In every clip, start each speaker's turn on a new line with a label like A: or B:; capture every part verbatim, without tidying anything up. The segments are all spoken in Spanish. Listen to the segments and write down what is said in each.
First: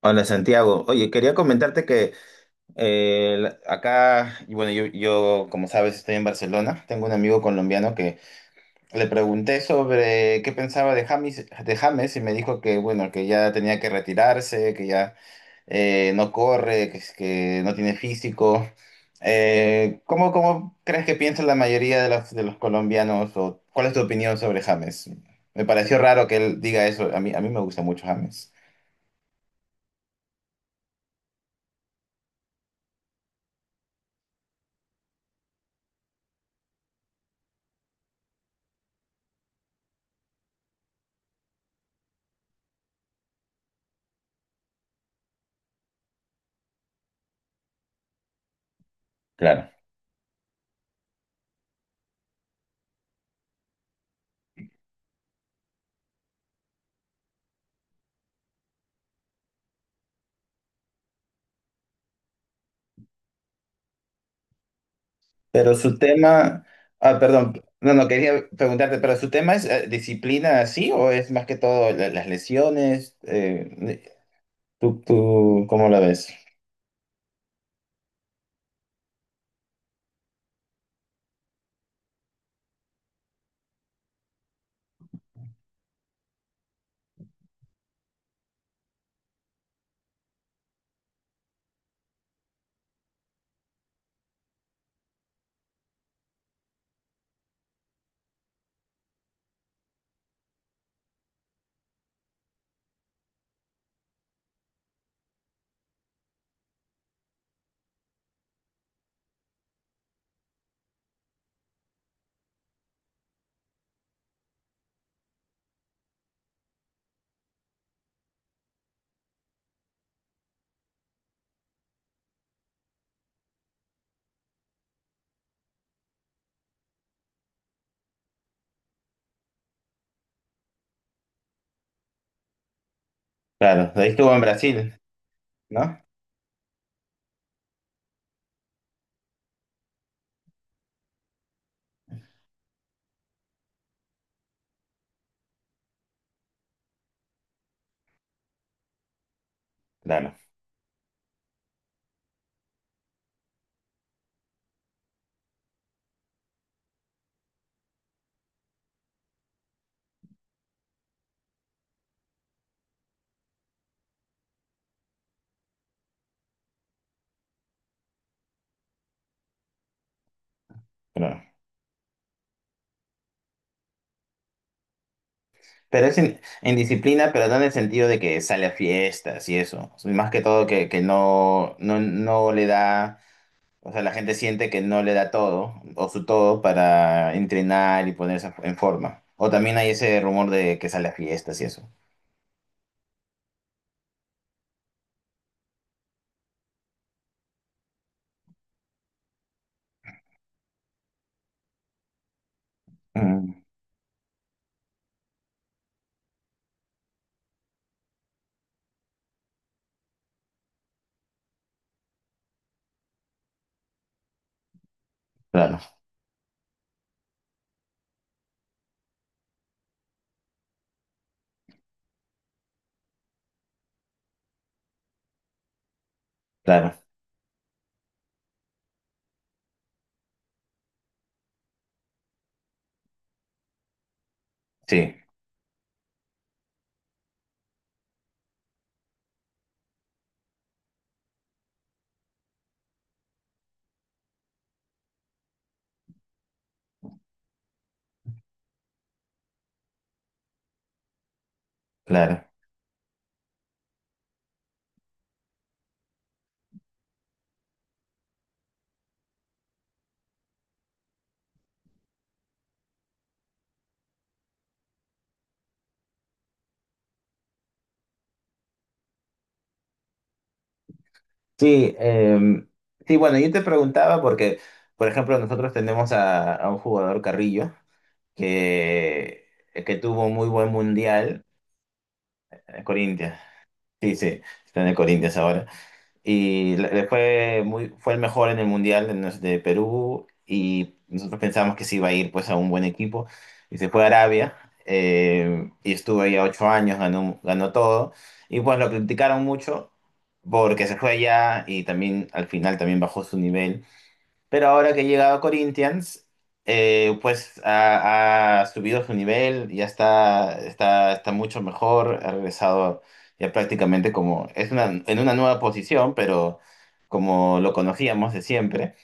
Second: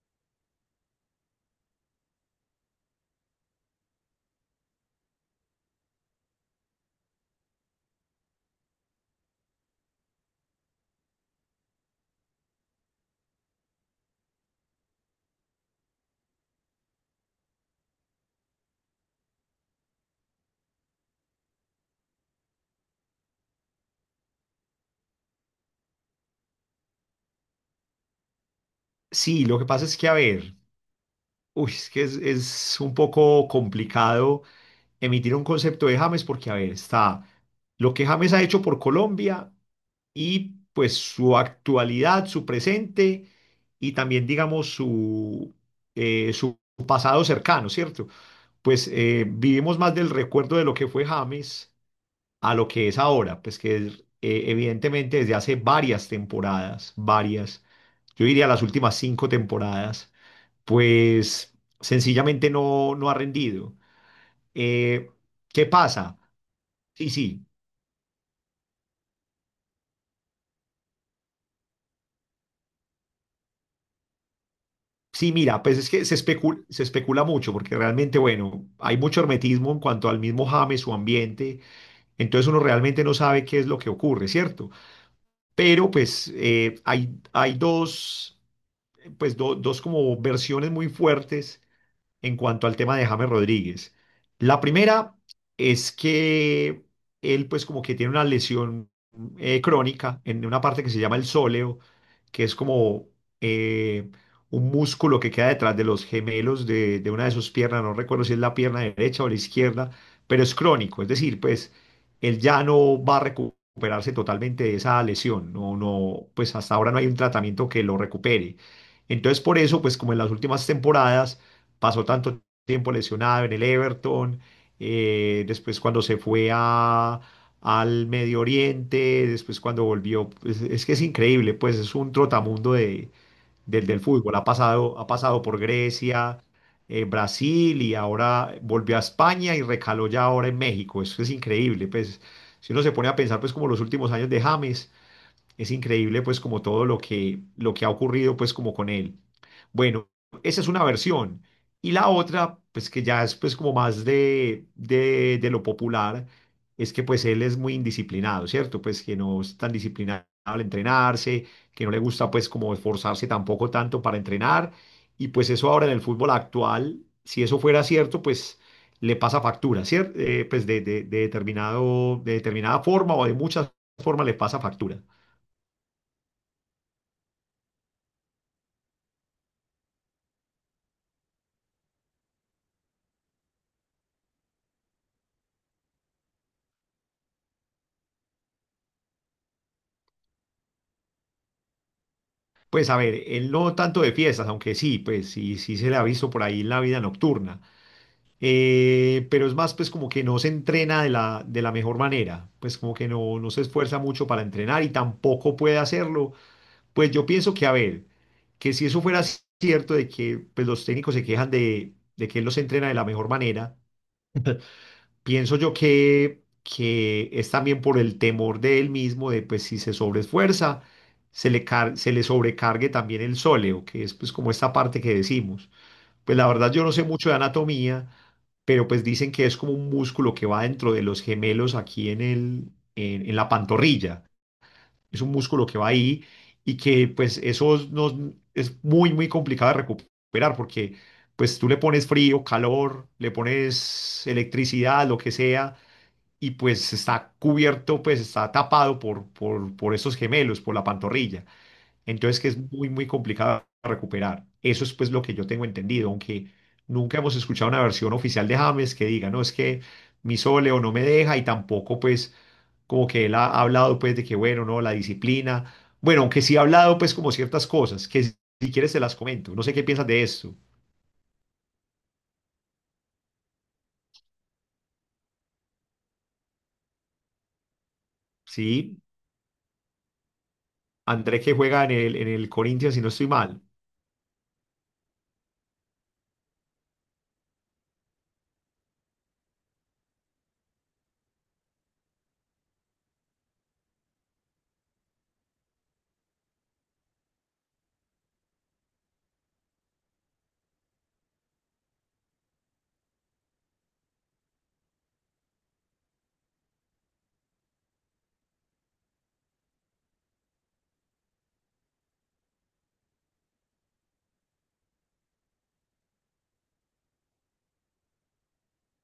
A: Hola Santiago, oye, quería comentarte que eh, la- acá, y bueno, yo, yo como sabes estoy en Barcelona, tengo un amigo colombiano que le pregunté sobre qué pensaba de James, de James y me dijo que bueno, que ya tenía que retirarse, que ya eh, no corre, que, es- que no tiene físico. Eh, ¿cómo, cómo crees que piensa la mayoría de los, de los colombianos o cuál es tu opinión sobre James? Me pareció raro que él diga eso, a mí, a mí me gusta mucho James.
B: Sí, lo que pasa es que, a ver, uy, es que es, es un poco complicado emitir un concepto de James porque, a ver, está lo que James ha hecho por Colombia y pues su actualidad, su presente y también, digamos, su, eh, su pasado cercano, ¿cierto? Pues eh,
A: Claro.
B: vivimos más del recuerdo de lo que fue James a lo que es ahora, pues que es, eh, evidentemente desde hace varias temporadas, varias, yo diría las últimas cinco temporadas pues sencillamente no, no ha rendido. Eh, ¿qué
A: Pero su
B: pasa?
A: tema,
B: Sí,
A: ah,
B: sí,
A: perdón, no, no quería preguntarte, pero su tema es eh, disciplina así o es más que todo la- las lesiones, eh, tú,
B: sí, mira,
A: tú,
B: pues
A: ¿cómo
B: es
A: la
B: que se
A: ves?
B: especula, se especula mucho porque realmente, bueno, hay mucho hermetismo en cuanto al mismo James, su ambiente, entonces uno realmente no sabe qué es lo que ocurre, ¿cierto? Pero pues eh, hay, hay dos, pues do- dos como versiones muy fuertes en cuanto al tema de James Rodríguez. La primera es que él pues como que tiene una lesión eh, crónica en una parte que se llama el sóleo, que es como eh, un músculo que queda detrás de los gemelos de, de una de sus piernas, no recuerdo si es la pierna derecha o la izquierda, pero es crónico, es decir, pues él ya no va a recuperarse totalmente de esa lesión, no, no, pues hasta ahora no hay un tratamiento que lo recupere. Entonces, por eso, pues como en las últimas temporadas, pasó tanto tiempo lesionado en el Everton, eh, después cuando se fue a, al Medio Oriente, después cuando volvió, pues, es que es increíble, pues es un trotamundo de, del,
A: Claro,
B: del
A: ahí estuvo
B: fútbol,
A: en
B: ha
A: Brasil,
B: pasado, ha pasado por
A: ¿no?
B: Grecia, eh, Brasil y ahora volvió a España y recaló ya ahora en México, eso es increíble, pues si uno se pone a pensar pues como los últimos años de James, es increíble pues como todo lo que, lo que ha ocurrido pues como con él. Bueno,
A: Claro,
B: esa es una versión. Y la otra, pues que ya es pues como más de, de, de lo popular, es que pues él es muy indisciplinado, ¿cierto? Pues que no es tan disciplinado al entrenarse, que no le gusta pues como esforzarse tampoco tanto para entrenar. Y pues eso ahora en el fútbol actual, si eso fuera cierto, pues le pasa factura, ¿cierto? Pues de, de, de
A: claro.
B: determinado, de determinada forma o de muchas formas le pasa factura.
A: Pero es en, en disciplina, pero no en el sentido de que sale a fiestas y eso. Más que todo que, que no, no, no le da, o sea, la gente siente que no le da todo o su todo para entrenar y ponerse en forma. O también hay ese rumor de que sale a fiestas y eso.
B: Pues a ver, él no tanto de fiestas, aunque sí, pues sí, sí se le ha visto por ahí en la vida nocturna. Eh, pero es más, pues como que no se entrena de la, de la mejor manera, pues como que no, no
A: Mm,
B: se esfuerza mucho para entrenar y tampoco puede hacerlo. Pues yo pienso que, a ver, que si eso fuera cierto de que pues, los técnicos se quejan de, de que él los entrena de la mejor manera. Pienso yo
A: claro,
B: que, que es también por el temor de él mismo, de pues si se sobreesfuerza, se le, car- se le sobrecargue también el sóleo, que es pues como esta parte que decimos. Pues la verdad yo no
A: claro,
B: sé mucho de anatomía, pero pues dicen que es como un músculo que va dentro de los gemelos aquí en el, en, en la pantorrilla.
A: sí,
B: Es un músculo que va ahí y que pues eso nos, es muy, muy complicado de recuperar porque pues tú le pones frío, calor, le pones electricidad, lo que sea y pues está cubierto, pues está tapado por, por, por esos gemelos, por la pantorrilla. Entonces
A: claro.
B: que es muy, muy complicado de recuperar. Eso es pues lo que yo tengo entendido, aunque nunca hemos escuchado una versión oficial de James que diga, no, es que mi soleo no me deja y tampoco pues como que él ha ha hablado pues de que bueno, no, la disciplina. Bueno, aunque sí ha hablado pues como ciertas cosas, que si si quieres te las comento. No sé qué piensas de esto.
A: Sí, em, sí, bueno, yo te preguntaba porque, por ejemplo, nosotros tenemos a, a un jugador Carrillo
B: Sí,
A: que, que tuvo un muy buen
B: André
A: mundial,
B: que juega en el, en el
A: eh,
B: Corinthians, si no estoy
A: Corinthians.
B: mal.
A: Sí, sí, está en el Corinthians ahora. Y le le fue muy, fue el mejor en el Mundial de, nos- de Perú y nosotros pensábamos que se iba a ir pues a un buen equipo. Y se fue a Arabia eh, y estuvo ahí a ocho años, ganó, ganó todo. Y pues lo criticaron mucho porque se fue allá y también al final también bajó su nivel. Pero ahora que ha llegado a Corinthians, eh, pues ha, ha subido su nivel, ya está, está, está mucho mejor, ha regresado ya prácticamente como, es una, en una nueva posición, pero como lo conocíamos de siempre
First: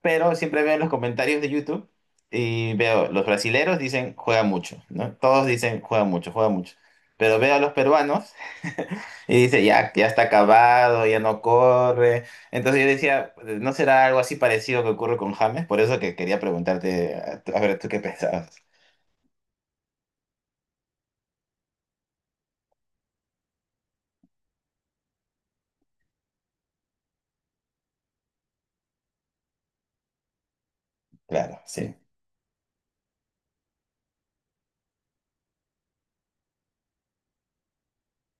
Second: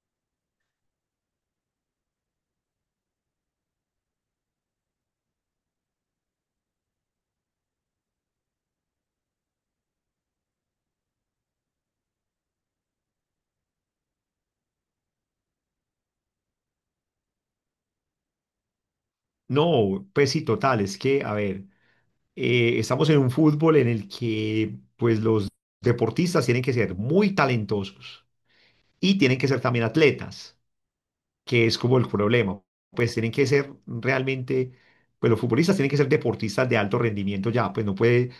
A: pero siempre veo en los comentarios de YouTube y veo, los brasileros dicen juega mucho, ¿no? Todos dicen juega mucho, juega mucho. Pero veo a los peruanos y dice ya, ya está acabado, ya no corre. Entonces yo decía, ¿no será algo así parecido que ocurre con James? Por eso que quería preguntarte, a a ver, ¿tú qué pensabas?
B: No, pues sí, total, es que, a ver, eh, estamos en un fútbol en el que pues los deportistas tienen que ser muy talentosos y tienen que ser también atletas,
A: Claro,
B: que es
A: sí,
B: como el problema. Pues tienen que ser realmente, pues los futbolistas tienen que ser deportistas de alto rendimiento ya, pues no puede,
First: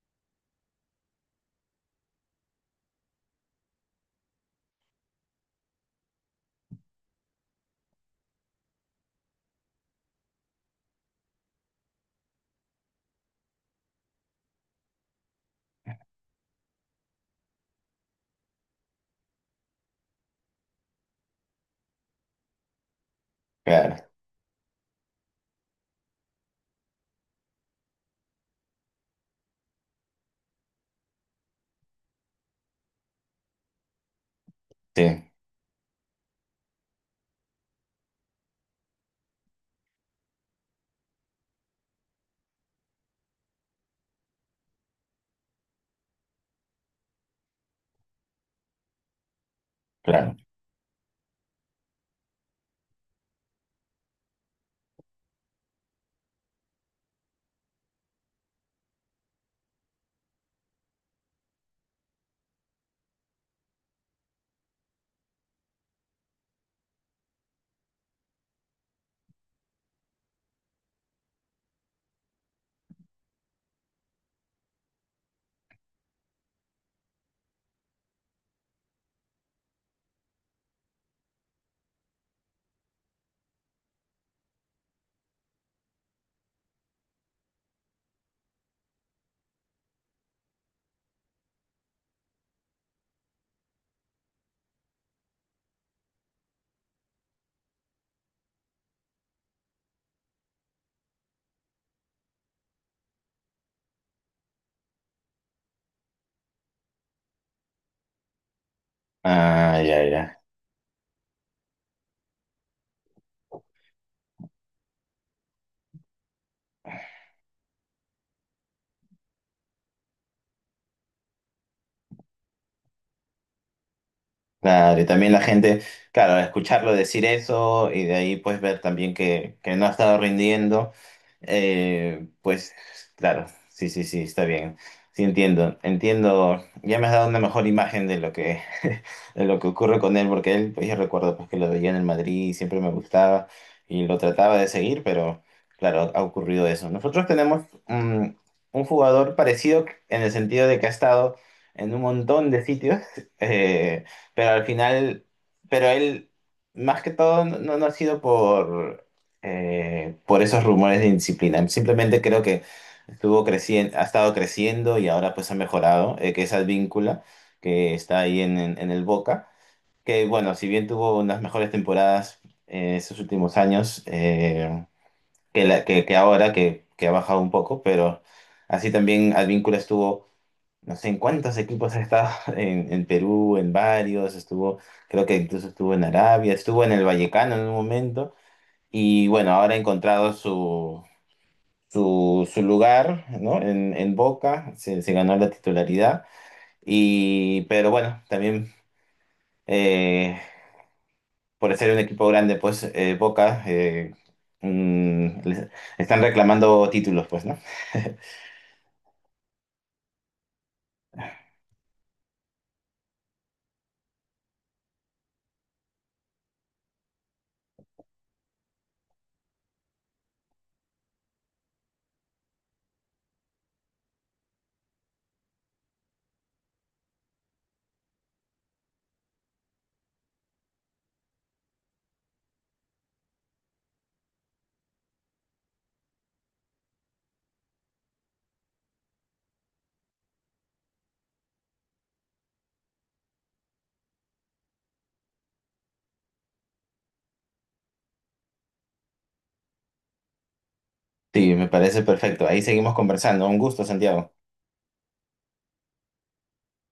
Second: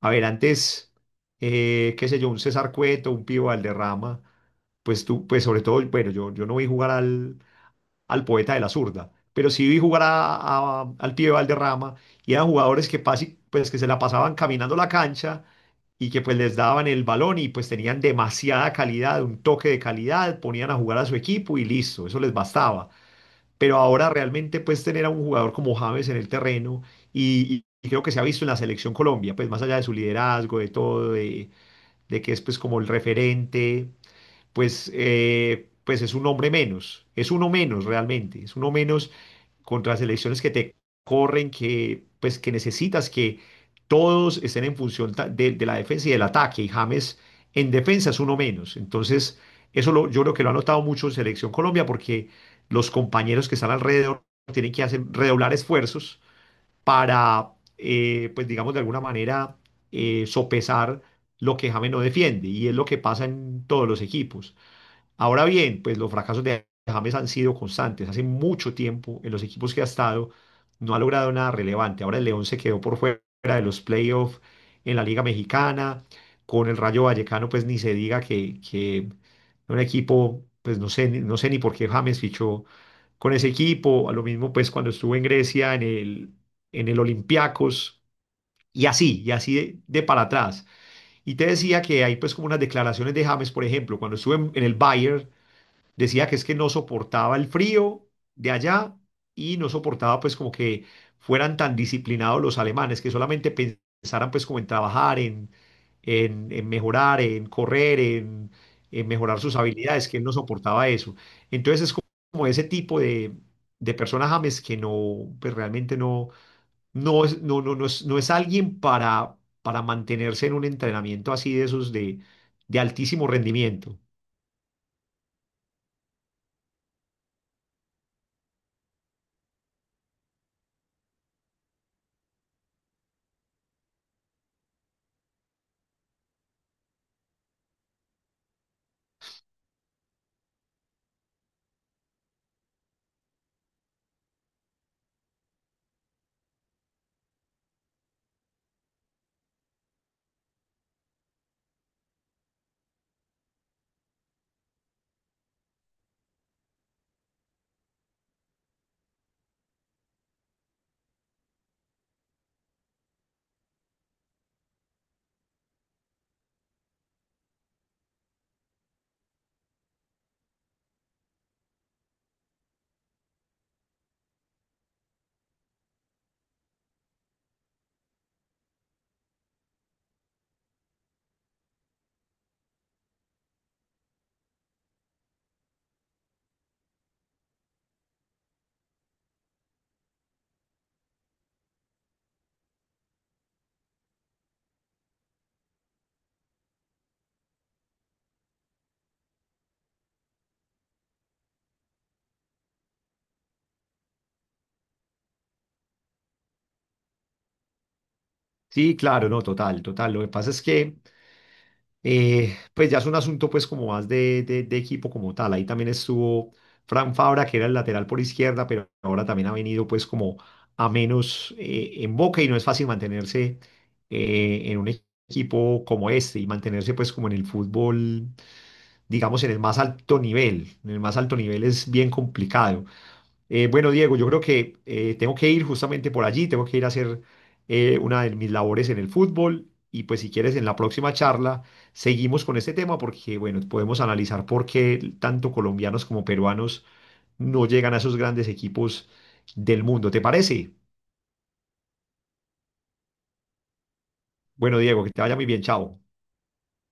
B: a ver, antes, eh, qué sé yo, un César Cueto, un Pío Valderrama, pues tú, pues sobre todo, bueno, yo, yo no vi jugar al, al poeta de la zurda, pero sí vi jugar a- a- al pibe Valderrama y eran jugadores que, pasi- pues, que se la pasaban caminando la cancha y que pues les daban el balón y pues tenían demasiada calidad, un toque de calidad, ponían a jugar a su equipo y listo, eso les bastaba. Pero ahora
A: claro,
B: realmente pues tener a un jugador como James en el terreno y, y- y creo que se ha visto en la selección Colombia, pues más allá de su liderazgo, de todo, de, de que es pues como el referente pues,
A: sí,
B: eh, pues es un hombre menos, es uno menos realmente, es uno menos contra selecciones que te corren, que, pues, que necesitas que todos estén en función ta- de, de la defensa y del ataque, y James en defensa es uno menos. Entonces, eso lo- yo creo
A: claro.
B: que lo ha notado mucho en Selección Colombia, porque los compañeros que están alrededor tienen que hacer redoblar esfuerzos para, eh, pues digamos, de alguna manera eh, sopesar lo que James no defiende, y es lo que pasa en todos los equipos. Ahora bien, pues los fracasos de James han sido constantes. Hace mucho tiempo en los equipos que ha estado no ha logrado nada relevante. Ahora el León se quedó por fuera de los playoffs en la Liga Mexicana. Con el Rayo Vallecano, pues ni se diga que, que un equipo, pues no sé, ni- no sé ni por qué James fichó con ese equipo. A lo mismo, pues cuando estuvo en Grecia, en el, en el Olympiacos, y así, y así de, de para atrás. Y te decía que hay pues como unas declaraciones de James, por ejemplo, cuando estuvo en, en el Bayern, decía que es que no soportaba el frío de allá y no soportaba pues como que fueran tan disciplinados los alemanes, que solamente pensaran pues como en trabajar, en, en, en mejorar, en correr, en, en mejorar sus
A: Ah, ya,
B: habilidades, que él no
A: ya.
B: soportaba eso. Entonces es como ese tipo de, de persona James que no, pues realmente no, no es, no, no, no es, no es alguien para, para mantenerse en un entrenamiento así de esos de, de altísimo rendimiento.
A: Claro, y también la gente, claro, escucharlo decir eso y de ahí pues ver también que, que no ha estado rindiendo, eh, pues claro, sí, sí, sí, está bien, sí entiendo, entiendo, ya me has dado una mejor imagen de lo que, de lo que ocurre con él, porque él, pues yo recuerdo pues que lo veía en el Madrid y siempre me gustaba y lo trataba de seguir, pero claro, ha ocurrido eso. Nosotros tenemos mm, un jugador parecido en el sentido de que ha estado en un montón de sitios. eh, pero al final, pero él, más que todo, no, no no ha sido por, eh, por esos rumores de indisciplina. Simplemente creo que estuvo creciendo, ha estado creciendo y ahora pues ha mejorado, eh, que es víncula que está ahí en, en- en el Boca. Que bueno, si bien tuvo unas mejores temporadas en estos últimos años, eh, que, la- que, que ahora, que, que ha bajado un poco, pero así también Advíncula estuvo no sé en cuántos equipos ha estado, en, en Perú, en varios, estuvo, creo que incluso estuvo en Arabia, estuvo en el Vallecano en un momento, y bueno, ahora ha encontrado su, su, su lugar, ¿no? En, en Boca, se, se ganó la titularidad, y, pero bueno, también eh, por ser un equipo grande, pues eh, Boca... eh, mm, les- están reclamando títulos, pues, ¿no?
B: Sí, claro, no, total, total. Lo que pasa es que, eh, pues ya es un asunto pues como más de, de- de equipo como tal. Ahí también estuvo Fran Fabra, que era el lateral por izquierda, pero ahora también ha venido pues como a menos eh, en Boca y no es fácil mantenerse eh, en un equipo como este y mantenerse pues como en el fútbol, digamos, en el más alto nivel. En el más alto nivel es bien complicado. Eh, bueno, Diego, yo creo que eh, tengo que ir justamente por allí, tengo que ir a hacer eh, una de mis labores en el fútbol y pues si quieres en la próxima charla seguimos con este tema porque bueno, podemos analizar por qué tanto colombianos como peruanos no llegan a esos grandes equipos del mundo. ¿Te parece?
A: Sí, me parece perfecto. Ahí seguimos conversando. Un gusto, Santiago.
B: Bueno, Diego, que te vaya muy bien, chao.